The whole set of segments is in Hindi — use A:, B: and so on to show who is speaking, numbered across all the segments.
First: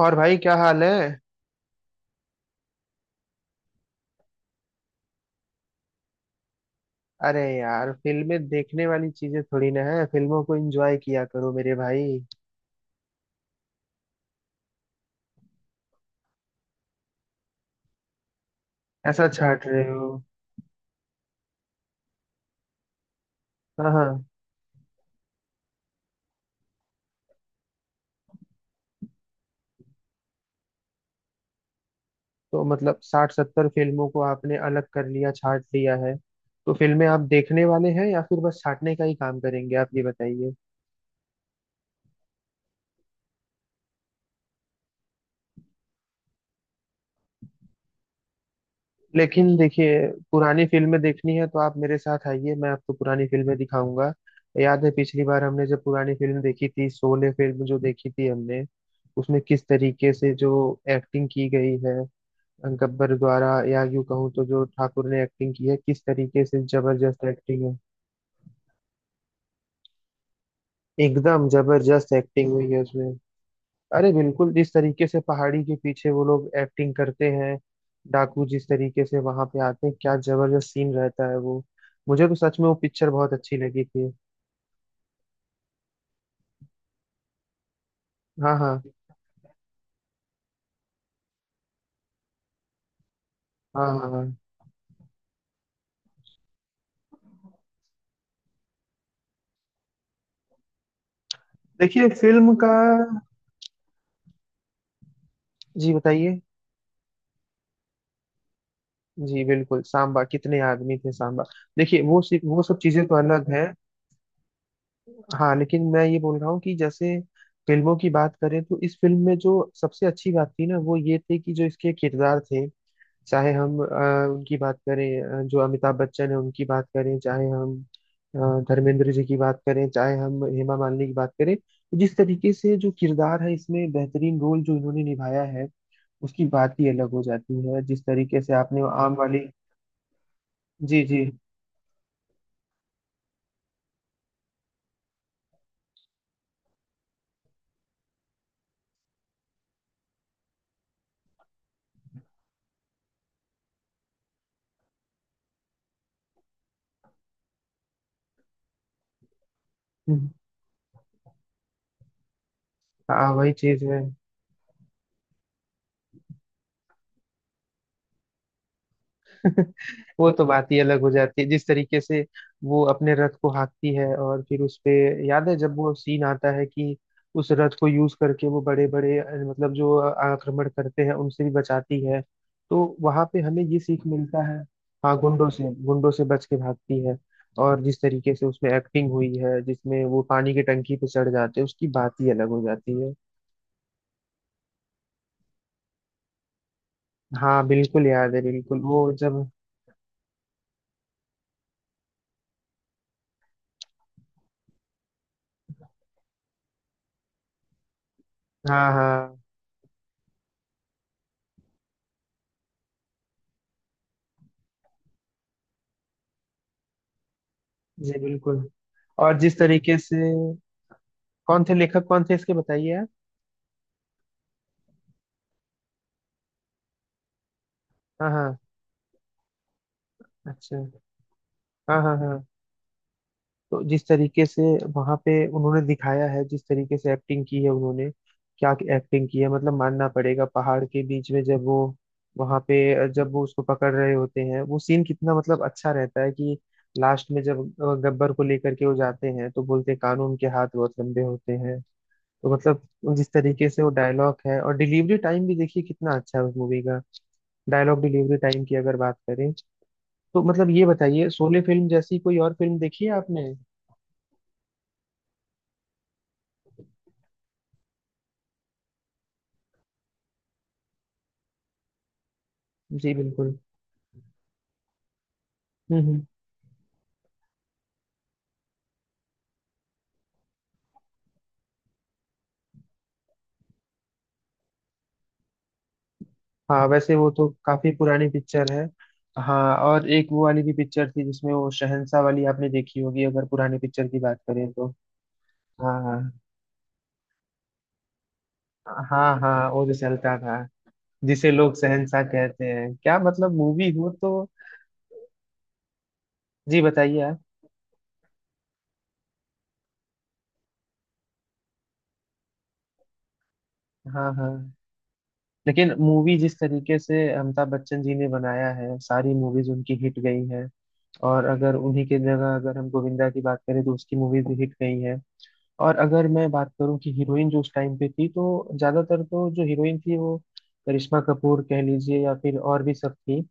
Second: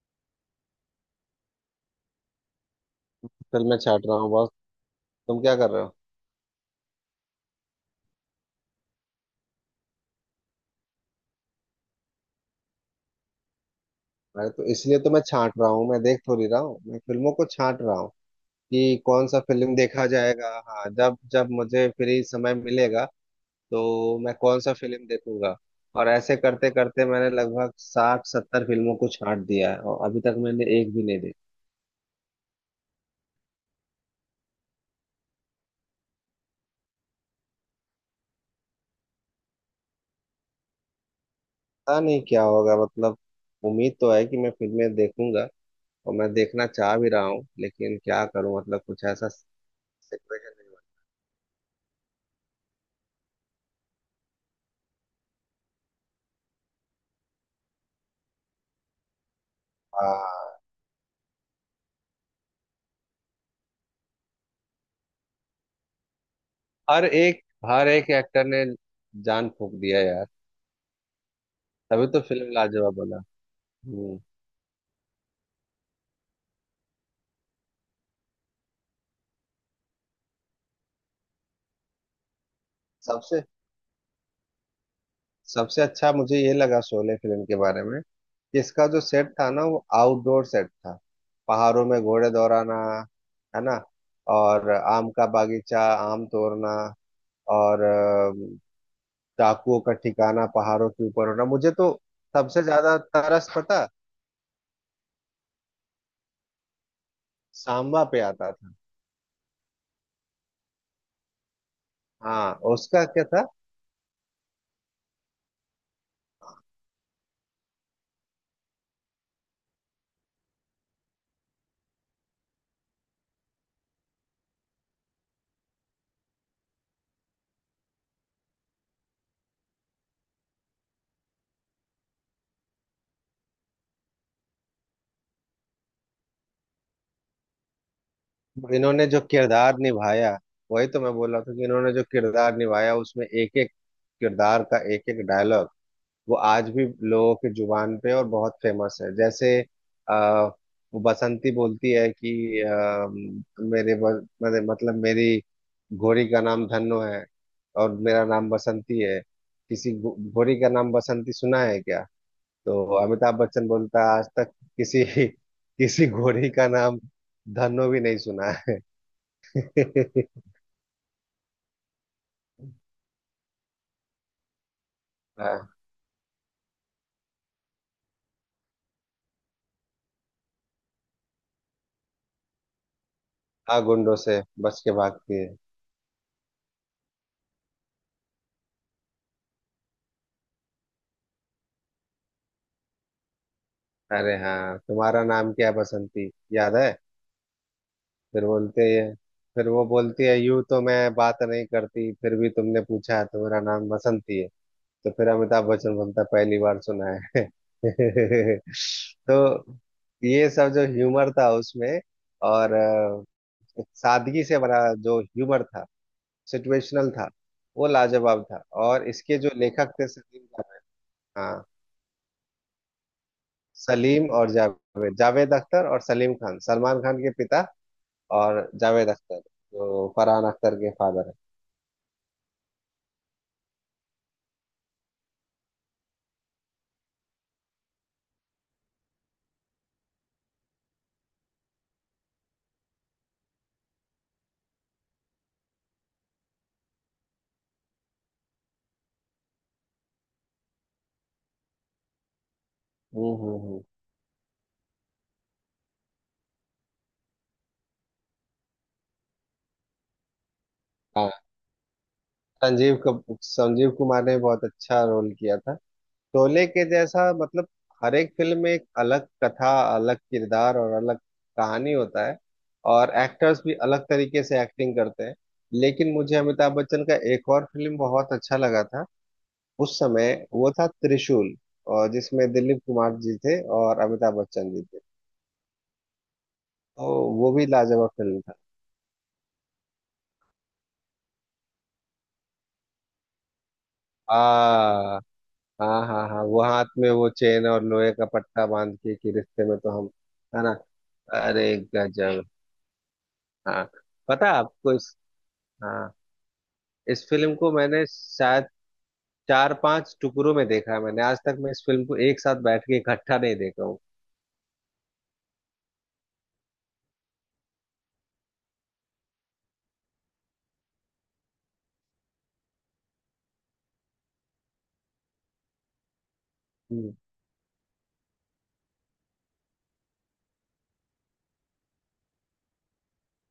A: और भाई क्या हाल है?
B: फिर मैं छाट रहा हूँ बस। तुम क्या कर रहे हो?
A: अरे यार, फिल्में देखने वाली चीजें थोड़ी ना है। फिल्मों को एंजॉय किया करो मेरे भाई।
B: अरे, तो इसलिए तो मैं छाट रहा हूँ। मैं देख थोड़ी रहा हूँ, मैं फिल्मों को छाट रहा हूँ कि कौन
A: ऐसा
B: सा
A: छाट
B: फिल्म
A: रहे
B: देखा
A: हो?
B: जाएगा। हाँ, जब जब मुझे फ्री समय मिलेगा
A: हाँ
B: तो
A: हाँ।
B: मैं कौन सा फिल्म देखूंगा। और ऐसे करते करते मैंने लगभग 60-70 फिल्मों को छाट दिया है और अभी तक मैंने एक भी नहीं देखी।
A: तो मतलब 60-70 फिल्मों को आपने अलग कर लिया, छाट लिया है? तो फिल्में आप देखने वाले हैं या फिर बस छाटने का ही काम करेंगे आप, ये बताइए।
B: पता नहीं क्या होगा। मतलब उम्मीद तो है कि मैं फिल्में देखूंगा और मैं देखना चाह भी रहा हूँ, लेकिन क्या करूँ? मतलब कुछ ऐसा
A: लेकिन देखिए,
B: सिचुएशन
A: पुरानी
B: नहीं
A: फिल्में देखनी है तो आप मेरे साथ आइए, मैं आपको पुरानी फिल्में दिखाऊंगा। याद है पिछली बार हमने जब पुरानी फिल्म देखी थी, शोले फिल्म जो देखी थी हमने, उसमें किस तरीके से जो
B: हुआ।
A: एक्टिंग की गई है गब्बर द्वारा, या यूं कहूँ तो जो ठाकुर ने एक्टिंग की है, किस तरीके से
B: हर
A: जबरदस्त
B: एक
A: एक्टिंग है।
B: हर एक एक्टर ने जान फूंक दिया यार।
A: एकदम
B: तभी
A: जबरदस्त
B: तो
A: एक्टिंग
B: फिल्म
A: हुई है
B: लाजवाब
A: उसमें।
B: बना।
A: अरे
B: हम्म।
A: बिल्कुल, जिस तरीके से पहाड़ी के पीछे वो लोग एक्टिंग करते हैं, डाकू जिस तरीके से वहां पे आते हैं, क्या जबरदस्त सीन रहता है वो। मुझे तो सच में वो पिक्चर बहुत
B: सबसे
A: अच्छी लगी थी।
B: सबसे अच्छा मुझे ये लगा शोले फिल्म के बारे में
A: हाँ
B: कि
A: हाँ
B: इसका जो सेट था ना, वो आउटडोर सेट था। पहाड़ों में घोड़े दौड़ाना, है ना।
A: हाँ हाँ हाँ।
B: और आम का बागीचा, आम तोड़ना। और डाकुओं का ठिकाना पहाड़ों के ऊपर होना, मुझे तो
A: देखिए फिल्म
B: सबसे
A: का।
B: ज्यादा तरस पता
A: जी बताइए।
B: सांबा पे आता था।
A: जी बिल्कुल, सांबा कितने आदमी थे सांबा। देखिए वो सिर्फ
B: हाँ,
A: वो सब चीजें
B: उसका
A: तो
B: क्या था।
A: अलग है। हाँ, लेकिन मैं ये बोल रहा हूँ कि जैसे फिल्मों की बात करें तो इस फिल्म में जो सबसे अच्छी बात थी ना, वो ये थी कि जो इसके किरदार थे, चाहे हम उनकी बात करें, जो अमिताभ बच्चन है उनकी बात करें, चाहे हम अ, धर्मेंद्र जी की बात करें, चाहे हम हेमा मालिनी की बात करें, तो जिस तरीके से जो किरदार है इसमें बेहतरीन रोल जो इन्होंने निभाया है उसकी बात ही अलग हो जाती है। जिस तरीके से आपने वो
B: इन्होंने
A: आम
B: जो
A: वाली।
B: किरदार निभाया, वही तो
A: जी
B: मैं
A: जी।
B: बोल रहा था कि इन्होंने जो किरदार निभाया, उसमें एक एक किरदार का एक एक डायलॉग वो आज भी लोगों की जुबान पे और बहुत फेमस है। जैसे आ, वो बसंती बोलती है कि मेरे ब- मेरे- मतलब मेरी घोड़ी का नाम धन्नो है और मेरा नाम बसंती है। किसी
A: हम्म,
B: घोड़ी का नाम बसंती सुना है क्या? तो
A: हाँ
B: अमिताभ
A: वही
B: बच्चन
A: चीज है।
B: बोलता है, आज तक किसी किसी घोड़ी का नाम धन्नो भी नहीं सुना है। हाँ
A: वो तो बात ही अलग हो जाती है, जिस तरीके से वो अपने रथ को हाँकती है और फिर उस पे, याद है जब वो सीन आता है कि उस रथ को यूज करके वो बड़े बड़े, मतलब जो आक्रमण करते हैं उनसे भी बचाती है, तो वहां पे हमें ये
B: हाँ,
A: सीख
B: गुंडों से
A: मिलता है।
B: बच के
A: हाँ,
B: भागती है।
A: गुंडों से बच के भागती है, और जिस तरीके से उसमें एक्टिंग हुई है जिसमें वो पानी की टंकी पे चढ़ जाते हैं उसकी बात ही अलग हो जाती है।
B: अरे हाँ, तुम्हारा नाम क्या है बसंती, याद है।
A: हाँ बिल्कुल याद है,
B: फिर
A: बिल्कुल
B: बोलते
A: वो
B: हैं,
A: जब।
B: फिर वो बोलती है, यूं तो मैं बात नहीं करती फिर भी तुमने पूछा है तो मेरा नाम बसंती है। तो फिर अमिताभ बच्चन बोलता है, पहली बार सुना है।
A: हाँ हाँ।
B: तो ये सब जो ह्यूमर था उसमें और सादगी से भरा जो ह्यूमर था, सिचुएशनल था, वो
A: जी
B: लाजवाब था।
A: बिल्कुल।
B: और इसके
A: और
B: जो
A: जिस
B: लेखक
A: तरीके
B: थे
A: से,
B: सलीम, हाँ,
A: कौन थे लेखक, कौन थे इसके बताइए आप।
B: सलीम और जावेद। जावेद अख्तर और सलीम खान, सलमान खान के पिता।
A: हाँ हाँ।
B: और जावेद अख्तर, जो फरहान अख्तर
A: अच्छा।
B: के फादर है।
A: हाँ हाँ हाँ। तो जिस तरीके से वहां पे उन्होंने दिखाया है, जिस तरीके से एक्टिंग की है उन्होंने, क्या एक्टिंग की है, मतलब मानना पड़ेगा। पहाड़ के बीच में जब वो, वहां पे जब वो उसको पकड़ रहे होते हैं, वो सीन कितना मतलब अच्छा रहता है कि लास्ट में जब गब्बर को लेकर के वो जाते हैं तो बोलते हैं, कानून के हाथ बहुत लंबे होते हैं। तो मतलब जिस
B: हम्म हम्म
A: तरीके
B: हम्म।
A: से वो डायलॉग है, और डिलीवरी टाइम भी देखिए कितना अच्छा है उस मूवी का, डायलॉग डिलीवरी टाइम की अगर बात करें, तो मतलब ये बताइए
B: हाँ,
A: शोले फिल्म जैसी कोई और फिल्म देखी है आपने?
B: संजीव कुमार ने बहुत अच्छा रोल किया था। शोले के जैसा मतलब हर एक फिल्म में एक अलग कथा, अलग किरदार और अलग कहानी होता है। और
A: जी बिल्कुल।
B: एक्टर्स भी अलग तरीके से एक्टिंग करते हैं। लेकिन
A: हम्म।
B: मुझे अमिताभ बच्चन का एक और फिल्म बहुत अच्छा लगा था। उस समय वो था त्रिशूल, और जिसमें दिलीप कुमार जी थे और अमिताभ बच्चन जी थे।
A: हाँ
B: तो
A: वैसे वो तो
B: वो भी
A: काफी
B: लाजवाब
A: पुरानी
B: फिल्म था।
A: पिक्चर है। हाँ और एक वो वाली भी पिक्चर थी जिसमें वो शहंशाह वाली आपने देखी होगी, अगर पुरानी पिक्चर की
B: आ,
A: बात करें तो।
B: हाँ
A: हाँ
B: हाँ हाँ, वो हाथ में वो चेन और लोहे का पट्टा बांध
A: हाँ
B: के कि
A: हाँ
B: रिश्ते
A: हाँ
B: में
A: वो
B: तो
A: जो
B: हम,
A: चलता था,
B: है ना।
A: जिसे लोग
B: अरे
A: शहंशाह
B: गजब।
A: कहते हैं, क्या मतलब
B: हाँ,
A: मूवी हो तो।
B: पता है आपको इस, हाँ,
A: जी बताइए
B: इस
A: आप।
B: फिल्म को मैंने शायद चार पांच टुकड़ों में देखा है। मैंने आज तक मैं इस फिल्म को एक साथ बैठ के इकट्ठा नहीं देखा हूँ।
A: हाँ हाँ। लेकिन मूवी जिस तरीके से अमिताभ बच्चन जी ने बनाया है, सारी मूवीज उनकी हिट गई हैं। और अगर उन्हीं के जगह अगर हम गोविंदा की बात करें तो उसकी मूवीज भी हिट गई हैं। और अगर मैं बात करूं कि हीरोइन जो उस टाइम पे थी तो ज्यादातर तो जो हीरोइन थी, वो करिश्मा कपूर कह लीजिए या फिर और भी सब थी।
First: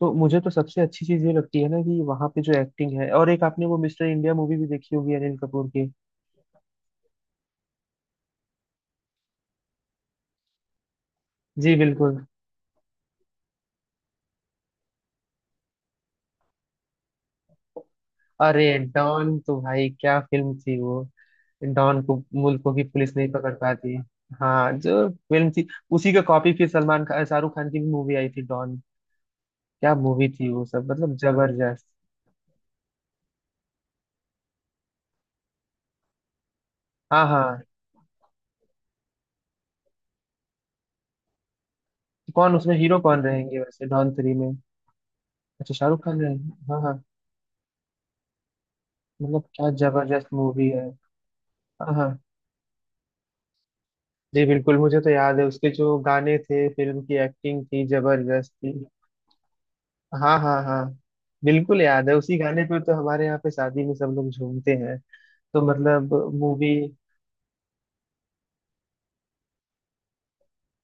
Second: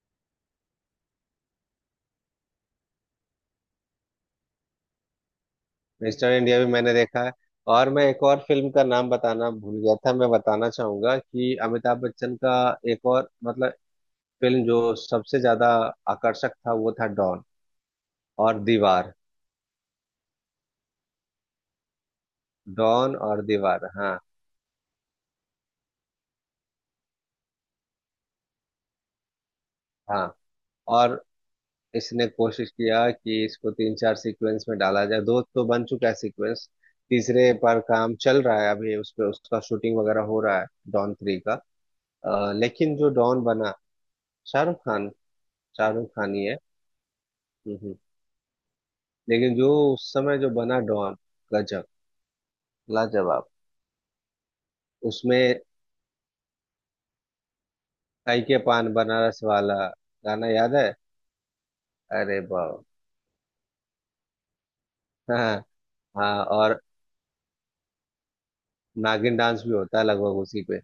A: तो मुझे तो सबसे अच्छी चीज ये लगती है ना कि वहाँ पे जो एक्टिंग है, और एक आपने वो मिस्टर इंडिया मूवी भी देखी होगी अनिल कपूर की।
B: मिस्टर इंडिया भी मैंने देखा है। और मैं एक और फिल्म का नाम बताना भूल गया था, मैं बताना चाहूंगा कि
A: जी
B: अमिताभ
A: बिल्कुल।
B: बच्चन का एक और मतलब फिल्म जो सबसे ज्यादा आकर्षक था वो था डॉन और
A: अरे
B: दीवार।
A: डॉन तो भाई क्या फिल्म थी वो। डॉन को मुल्कों की
B: डॉन
A: पुलिस नहीं
B: और
A: पकड़
B: दीवार,
A: पाती।
B: हाँ
A: हाँ जो फिल्म थी, उसी का कॉपी फिर सलमान खान शाहरुख खान की भी मूवी आई थी, डॉन। क्या मूवी
B: हाँ।
A: थी वो सब, मतलब
B: और
A: जबरदस्त।
B: इसने कोशिश किया कि इसको तीन चार सीक्वेंस में डाला जाए। दो तो बन चुका है सीक्वेंस,
A: हाँ
B: तीसरे
A: हाँ।
B: पर काम चल रहा है अभी, उस पर उसका शूटिंग वगैरह हो रहा है। डॉन थ्री का।
A: कौन उसमें
B: लेकिन
A: हीरो
B: जो
A: कौन
B: डॉन
A: रहेंगे
B: बना,
A: वैसे डॉन 3 में?
B: शाहरुख खान।
A: अच्छा शाहरुख
B: शाहरुख
A: खान
B: खान ही
A: रहेंगे,
B: है।
A: हाँ हाँ।
B: हम्म, हम्म।
A: मतलब
B: लेकिन
A: क्या
B: जो उस
A: जबरदस्त
B: समय जो
A: मूवी
B: बना
A: है।
B: डॉन, गजब,
A: हाँ हाँ।
B: लाजवाब।
A: जी बिल्कुल मुझे तो याद है
B: उसमें
A: उसके जो गाने थे, फिल्म की एक्टिंग थी,
B: काई
A: जबरदस्त
B: के
A: थी।
B: पान बनारस वाला
A: हाँ
B: गाना
A: हाँ
B: याद
A: हाँ।
B: है।
A: बिल्कुल याद है, उसी
B: अरे
A: गाने
B: वाह।
A: पे तो हमारे यहाँ पे शादी में सब लोग झूमते हैं। तो
B: हाँ
A: मतलब
B: हाँ,
A: मूवी।
B: और नागिन डांस भी होता है लगभग उसी पे।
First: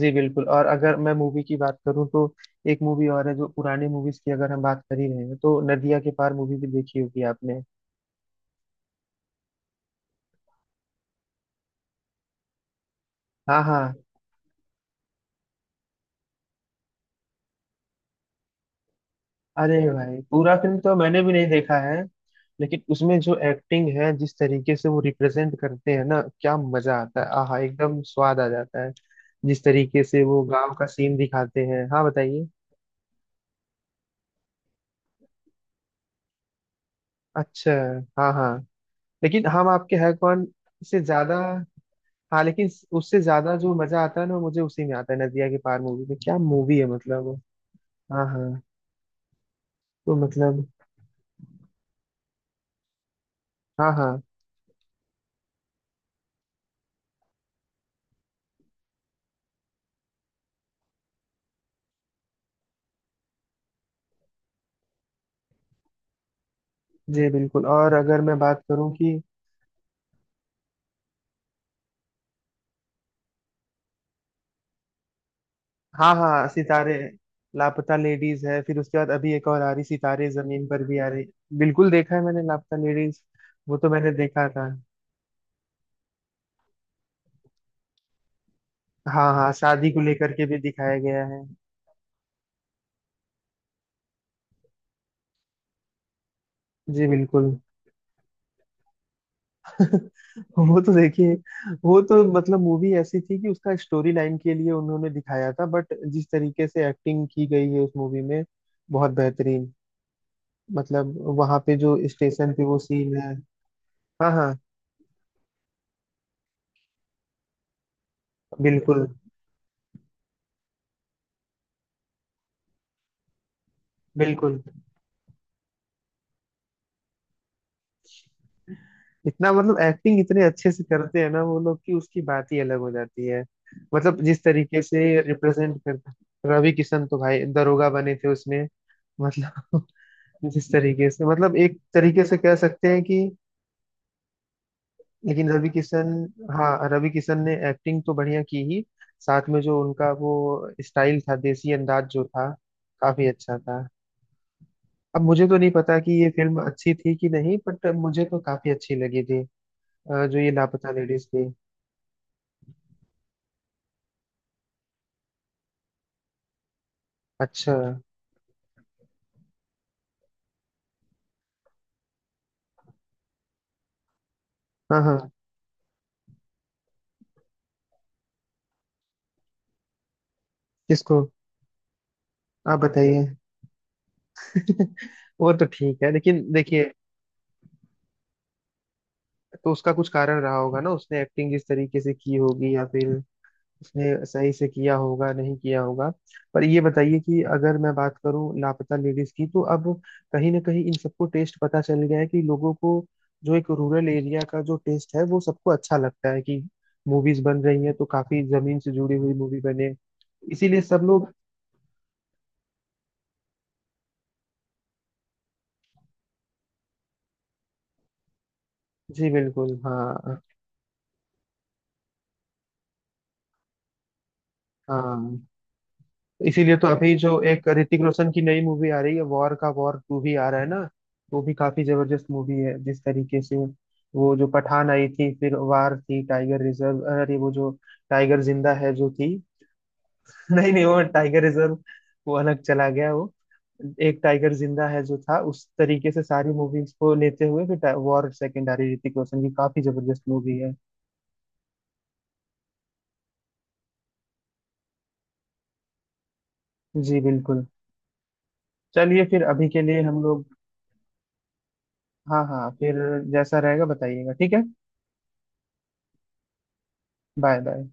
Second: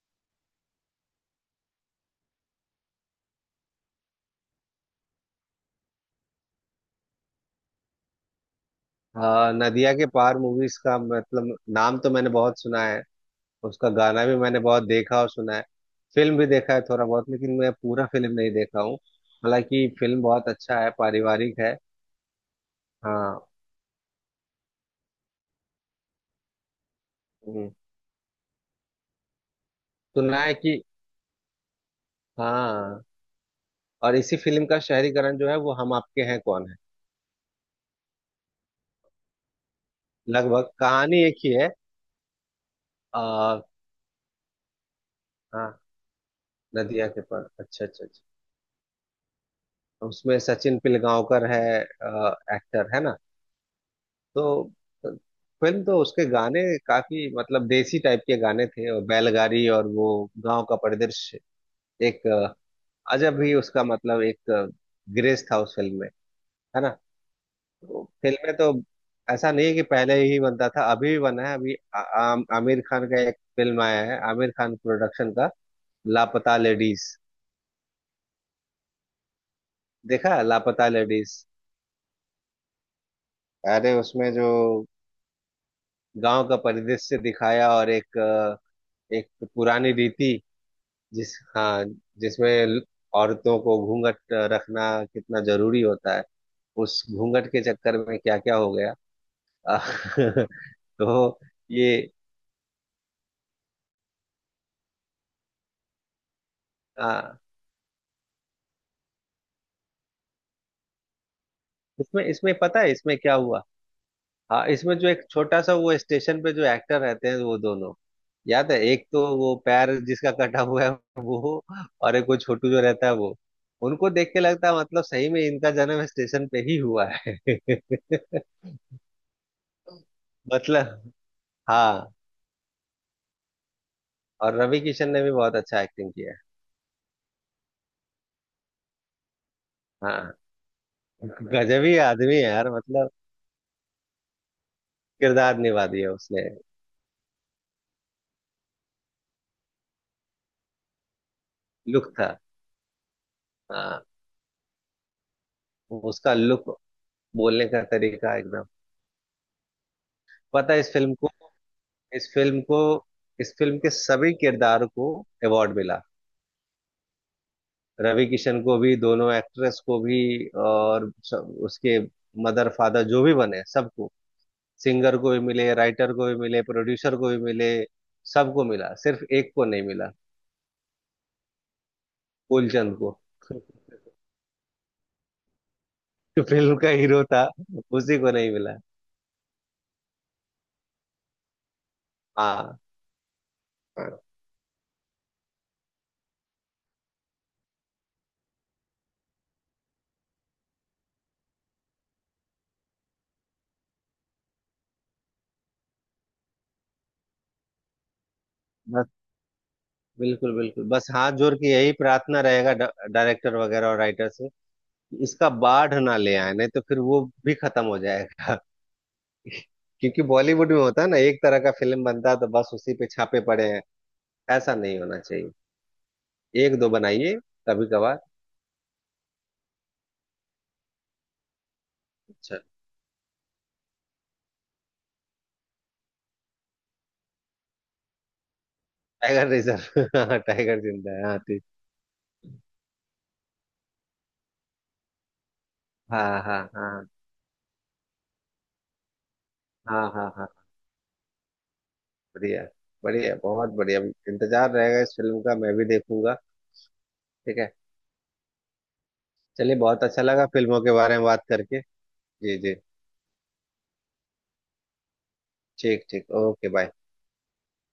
A: जी बिल्कुल। और अगर मैं मूवी की बात करूँ तो एक मूवी और है, जो पुराने मूवीज की अगर हम बात कर ही रहे हैं तो, नदिया के पार मूवी भी देखी होगी आपने।
B: हाँ, नदिया के पार मूवीज का मतलब नाम तो मैंने बहुत सुना है।
A: हाँ
B: उसका
A: हाँ।
B: गाना भी मैंने बहुत देखा और सुना है। फिल्म भी देखा है थोड़ा बहुत, लेकिन मैं पूरा फिल्म नहीं देखा हूँ।
A: अरे
B: हालांकि
A: भाई
B: फिल्म बहुत
A: पूरा फिल्म
B: अच्छा है,
A: तो मैंने भी नहीं
B: पारिवारिक
A: देखा
B: है।
A: है, लेकिन उसमें जो
B: हाँ।
A: एक्टिंग है, जिस तरीके से वो रिप्रेजेंट करते हैं ना, क्या मजा आता है, आहा
B: हम्म।
A: एकदम स्वाद आ जाता है। जिस तरीके से
B: सुना
A: वो
B: है
A: गांव
B: कि,
A: का सीन दिखाते हैं। हाँ बताइए।
B: हाँ, और इसी फिल्म का शहरीकरण जो है वो हम आपके हैं कौन है।
A: अच्छा। हाँ हाँ। लेकिन हम आपके है कौन
B: लगभग
A: से
B: कहानी
A: ज्यादा,
B: एक ही है।
A: हाँ लेकिन उससे ज्यादा
B: आ,
A: जो मजा आता है ना, वो मुझे उसी में आता है, नदिया के
B: हाँ,
A: पार मूवी में। क्या मूवी है
B: नदिया के
A: मतलब वो।
B: पार। अच्छा अच्छा अच्छा।
A: हाँ हाँ। तो
B: उसमें
A: मतलब।
B: सचिन पिलगांवकर है, एक्टर है ना।
A: हाँ हाँ।
B: तो तो फिल्म तो, उसके गाने काफी मतलब देसी टाइप के गाने थे और बैलगाड़ी और वो गांव का परिदृश्य, एक अ, अजब ही उसका मतलब एक ग्रेस था उस फिल्म में, है ना।
A: जी बिल्कुल। और
B: तो
A: अगर मैं
B: फिल्में
A: बात
B: तो
A: करूँ कि,
B: ऐसा नहीं है कि पहले ही बनता था अभी भी बना है। अभी आमिर खान का एक फिल्म आया है आमिर खान प्रोडक्शन का,
A: हाँ हाँ
B: लापता
A: सितारे,
B: लेडीज।
A: लापता लेडीज है, फिर उसके बाद अभी एक और आ रही, सितारे
B: देखा है
A: जमीन पर
B: लापता
A: भी आ रही।
B: लेडीज।
A: बिल्कुल देखा है मैंने लापता लेडीज, वो तो
B: अरे,
A: मैंने
B: उसमें जो
A: देखा था।
B: गांव का परिदृश्य दिखाया, और एक
A: हाँ हाँ शादी
B: पुरानी
A: को लेकर
B: रीति,
A: के भी दिखाया गया
B: जिस,
A: है।
B: हाँ, जिसमें औरतों को घूंघट रखना कितना जरूरी होता है, उस
A: जी
B: घूंघट
A: बिल्कुल।
B: के चक्कर में क्या क्या हो गया।
A: वो तो देखिए,
B: तो ये।
A: वो तो मतलब मूवी ऐसी थी कि उसका स्टोरी लाइन के लिए उन्होंने दिखाया था, बट जिस तरीके से एक्टिंग
B: आ,
A: की गई है उस मूवी में बहुत बेहतरीन। मतलब वहां पे जो
B: इसमें
A: स्टेशन
B: इसमें
A: पे वो
B: पता है
A: सीन
B: इसमें
A: है।
B: क्या हुआ।
A: हाँ हाँ।
B: हाँ, इसमें जो एक छोटा सा वो स्टेशन पे जो एक्टर रहते हैं वो दोनों, याद है,
A: बिल्कुल
B: एक तो वो पैर जिसका कटा हुआ है वो, और एक वो छोटू जो रहता है वो, उनको देख के
A: बिल्कुल।
B: लगता है मतलब सही में इनका जन्म स्टेशन पे ही हुआ है।
A: इतना मतलब एक्टिंग इतने अच्छे से
B: मतलब,
A: करते हैं ना वो लोग कि
B: हाँ,
A: उसकी बात ही अलग हो जाती है। मतलब जिस
B: और रवि
A: तरीके
B: किशन
A: से
B: ने भी बहुत
A: रिप्रेजेंट
B: अच्छा एक्टिंग
A: करता।
B: किया है।
A: रवि किशन तो भाई दरोगा बने थे उसमें। मतलब
B: हाँ
A: जिस तरीके से मतलब एक
B: गजब ही
A: तरीके
B: आदमी
A: से
B: है
A: कह
B: यार,
A: सकते हैं
B: मतलब
A: कि, लेकिन
B: किरदार
A: रवि
B: निभा
A: किशन,
B: दिया उसने।
A: हाँ रवि किशन ने एक्टिंग तो बढ़िया की ही, साथ में जो उनका वो स्टाइल था, देसी अंदाज
B: लुक
A: जो
B: था।
A: था, काफी अच्छा था।
B: हाँ,
A: अब मुझे तो नहीं पता कि ये
B: उसका
A: फिल्म
B: लुक,
A: अच्छी थी कि नहीं,
B: बोलने का
A: बट मुझे
B: तरीका
A: तो
B: एकदम।
A: काफी अच्छी लगी थी। जो ये
B: पता है
A: लापता
B: इस फिल्म
A: लेडीज
B: को,
A: थी।
B: इस फिल्म को, इस फिल्म के सभी किरदार को अवार्ड मिला।
A: अच्छा।
B: रवि किशन को भी, दोनों एक्ट्रेस को भी, और उसके मदर फादर जो भी बने सबको,
A: हाँ
B: सिंगर
A: हाँ।
B: को भी मिले, राइटर को भी मिले, प्रोड्यूसर को भी मिले, सबको मिला, सिर्फ एक को नहीं मिला।
A: किसको? आप
B: कुलचंद को।
A: बताइए। वो तो ठीक है लेकिन
B: जो फिल्म का
A: देखिए,
B: हीरो था, उसी को नहीं मिला।
A: तो उसका कुछ कारण रहा होगा ना, उसने एक्टिंग जिस तरीके से की होगी
B: हाँ
A: या फिर उसने
B: हाँ।
A: सही से किया होगा, नहीं किया होगा। पर ये बताइए कि अगर मैं बात करूं लापता लेडीज की, तो अब कहीं ना कहीं इन सबको टेस्ट पता चल गया है कि लोगों को जो एक रूरल एरिया का जो टेस्ट है वो सबको अच्छा लगता है, कि मूवीज बन रही हैं तो काफी जमीन से
B: बस,
A: जुड़ी हुई मूवी बने,
B: बिल्कुल
A: इसीलिए
B: बिल्कुल,
A: सब
B: बस
A: लोग।
B: हाथ जोड़ के यही प्रार्थना रहेगा डायरेक्टर वगैरह और राइटर से कि इसका बाढ़ ना ले आए, नहीं तो फिर वो भी खत्म हो जाएगा।
A: जी बिल्कुल।
B: क्योंकि
A: हाँ
B: बॉलीवुड में होता है ना, एक तरह का फिल्म बनता है तो बस उसी पे छापे पड़े हैं। ऐसा नहीं होना
A: हाँ।
B: चाहिए।
A: इसीलिए
B: एक
A: तो
B: दो
A: अभी
B: बनाइए
A: जो एक
B: कभी
A: ऋतिक
B: कभार।
A: रोशन की नई मूवी आ रही है वॉर का, वॉर 2 भी आ रहा है ना, वो भी काफी जबरदस्त
B: अच्छा।
A: मूवी है, जिस तरीके से, वो जो पठान आई थी, फिर वार थी, टाइगर रिजर्व, अरे वो जो टाइगर जिंदा है जो थी,
B: टाइगर रिजर्व। हाँ,
A: नहीं
B: टाइगर
A: नहीं, वो
B: जिंदा है, हाँ
A: टाइगर
B: ठीक।
A: रिजर्व वो अलग चला गया वो, एक टाइगर जिंदा है जो था, उस तरीके से
B: हाँ
A: सारी
B: हाँ
A: मूवीज
B: हाँ,
A: को लेते हुए फिर वॉर सेकेंड आ रही है ऋतिक रोशन की, काफी
B: हाँ
A: जबरदस्त
B: हाँ हाँ,
A: मूवी है।
B: बढ़िया, बढ़िया बहुत बढ़िया। इंतजार रहेगा इस फिल्म का, मैं भी देखूंगा।
A: जी
B: ठीक
A: बिल्कुल।
B: है।
A: चलिए फिर अभी
B: चलिए,
A: के लिए
B: बहुत
A: हम
B: अच्छा
A: लोग,
B: लगा फिल्मों के बारे में बात करके।
A: हाँ
B: जी
A: हाँ
B: जी,
A: फिर जैसा रहेगा बताइएगा, ठीक है।
B: ठीक ठीक, ओके, बाय।
A: Bye bye.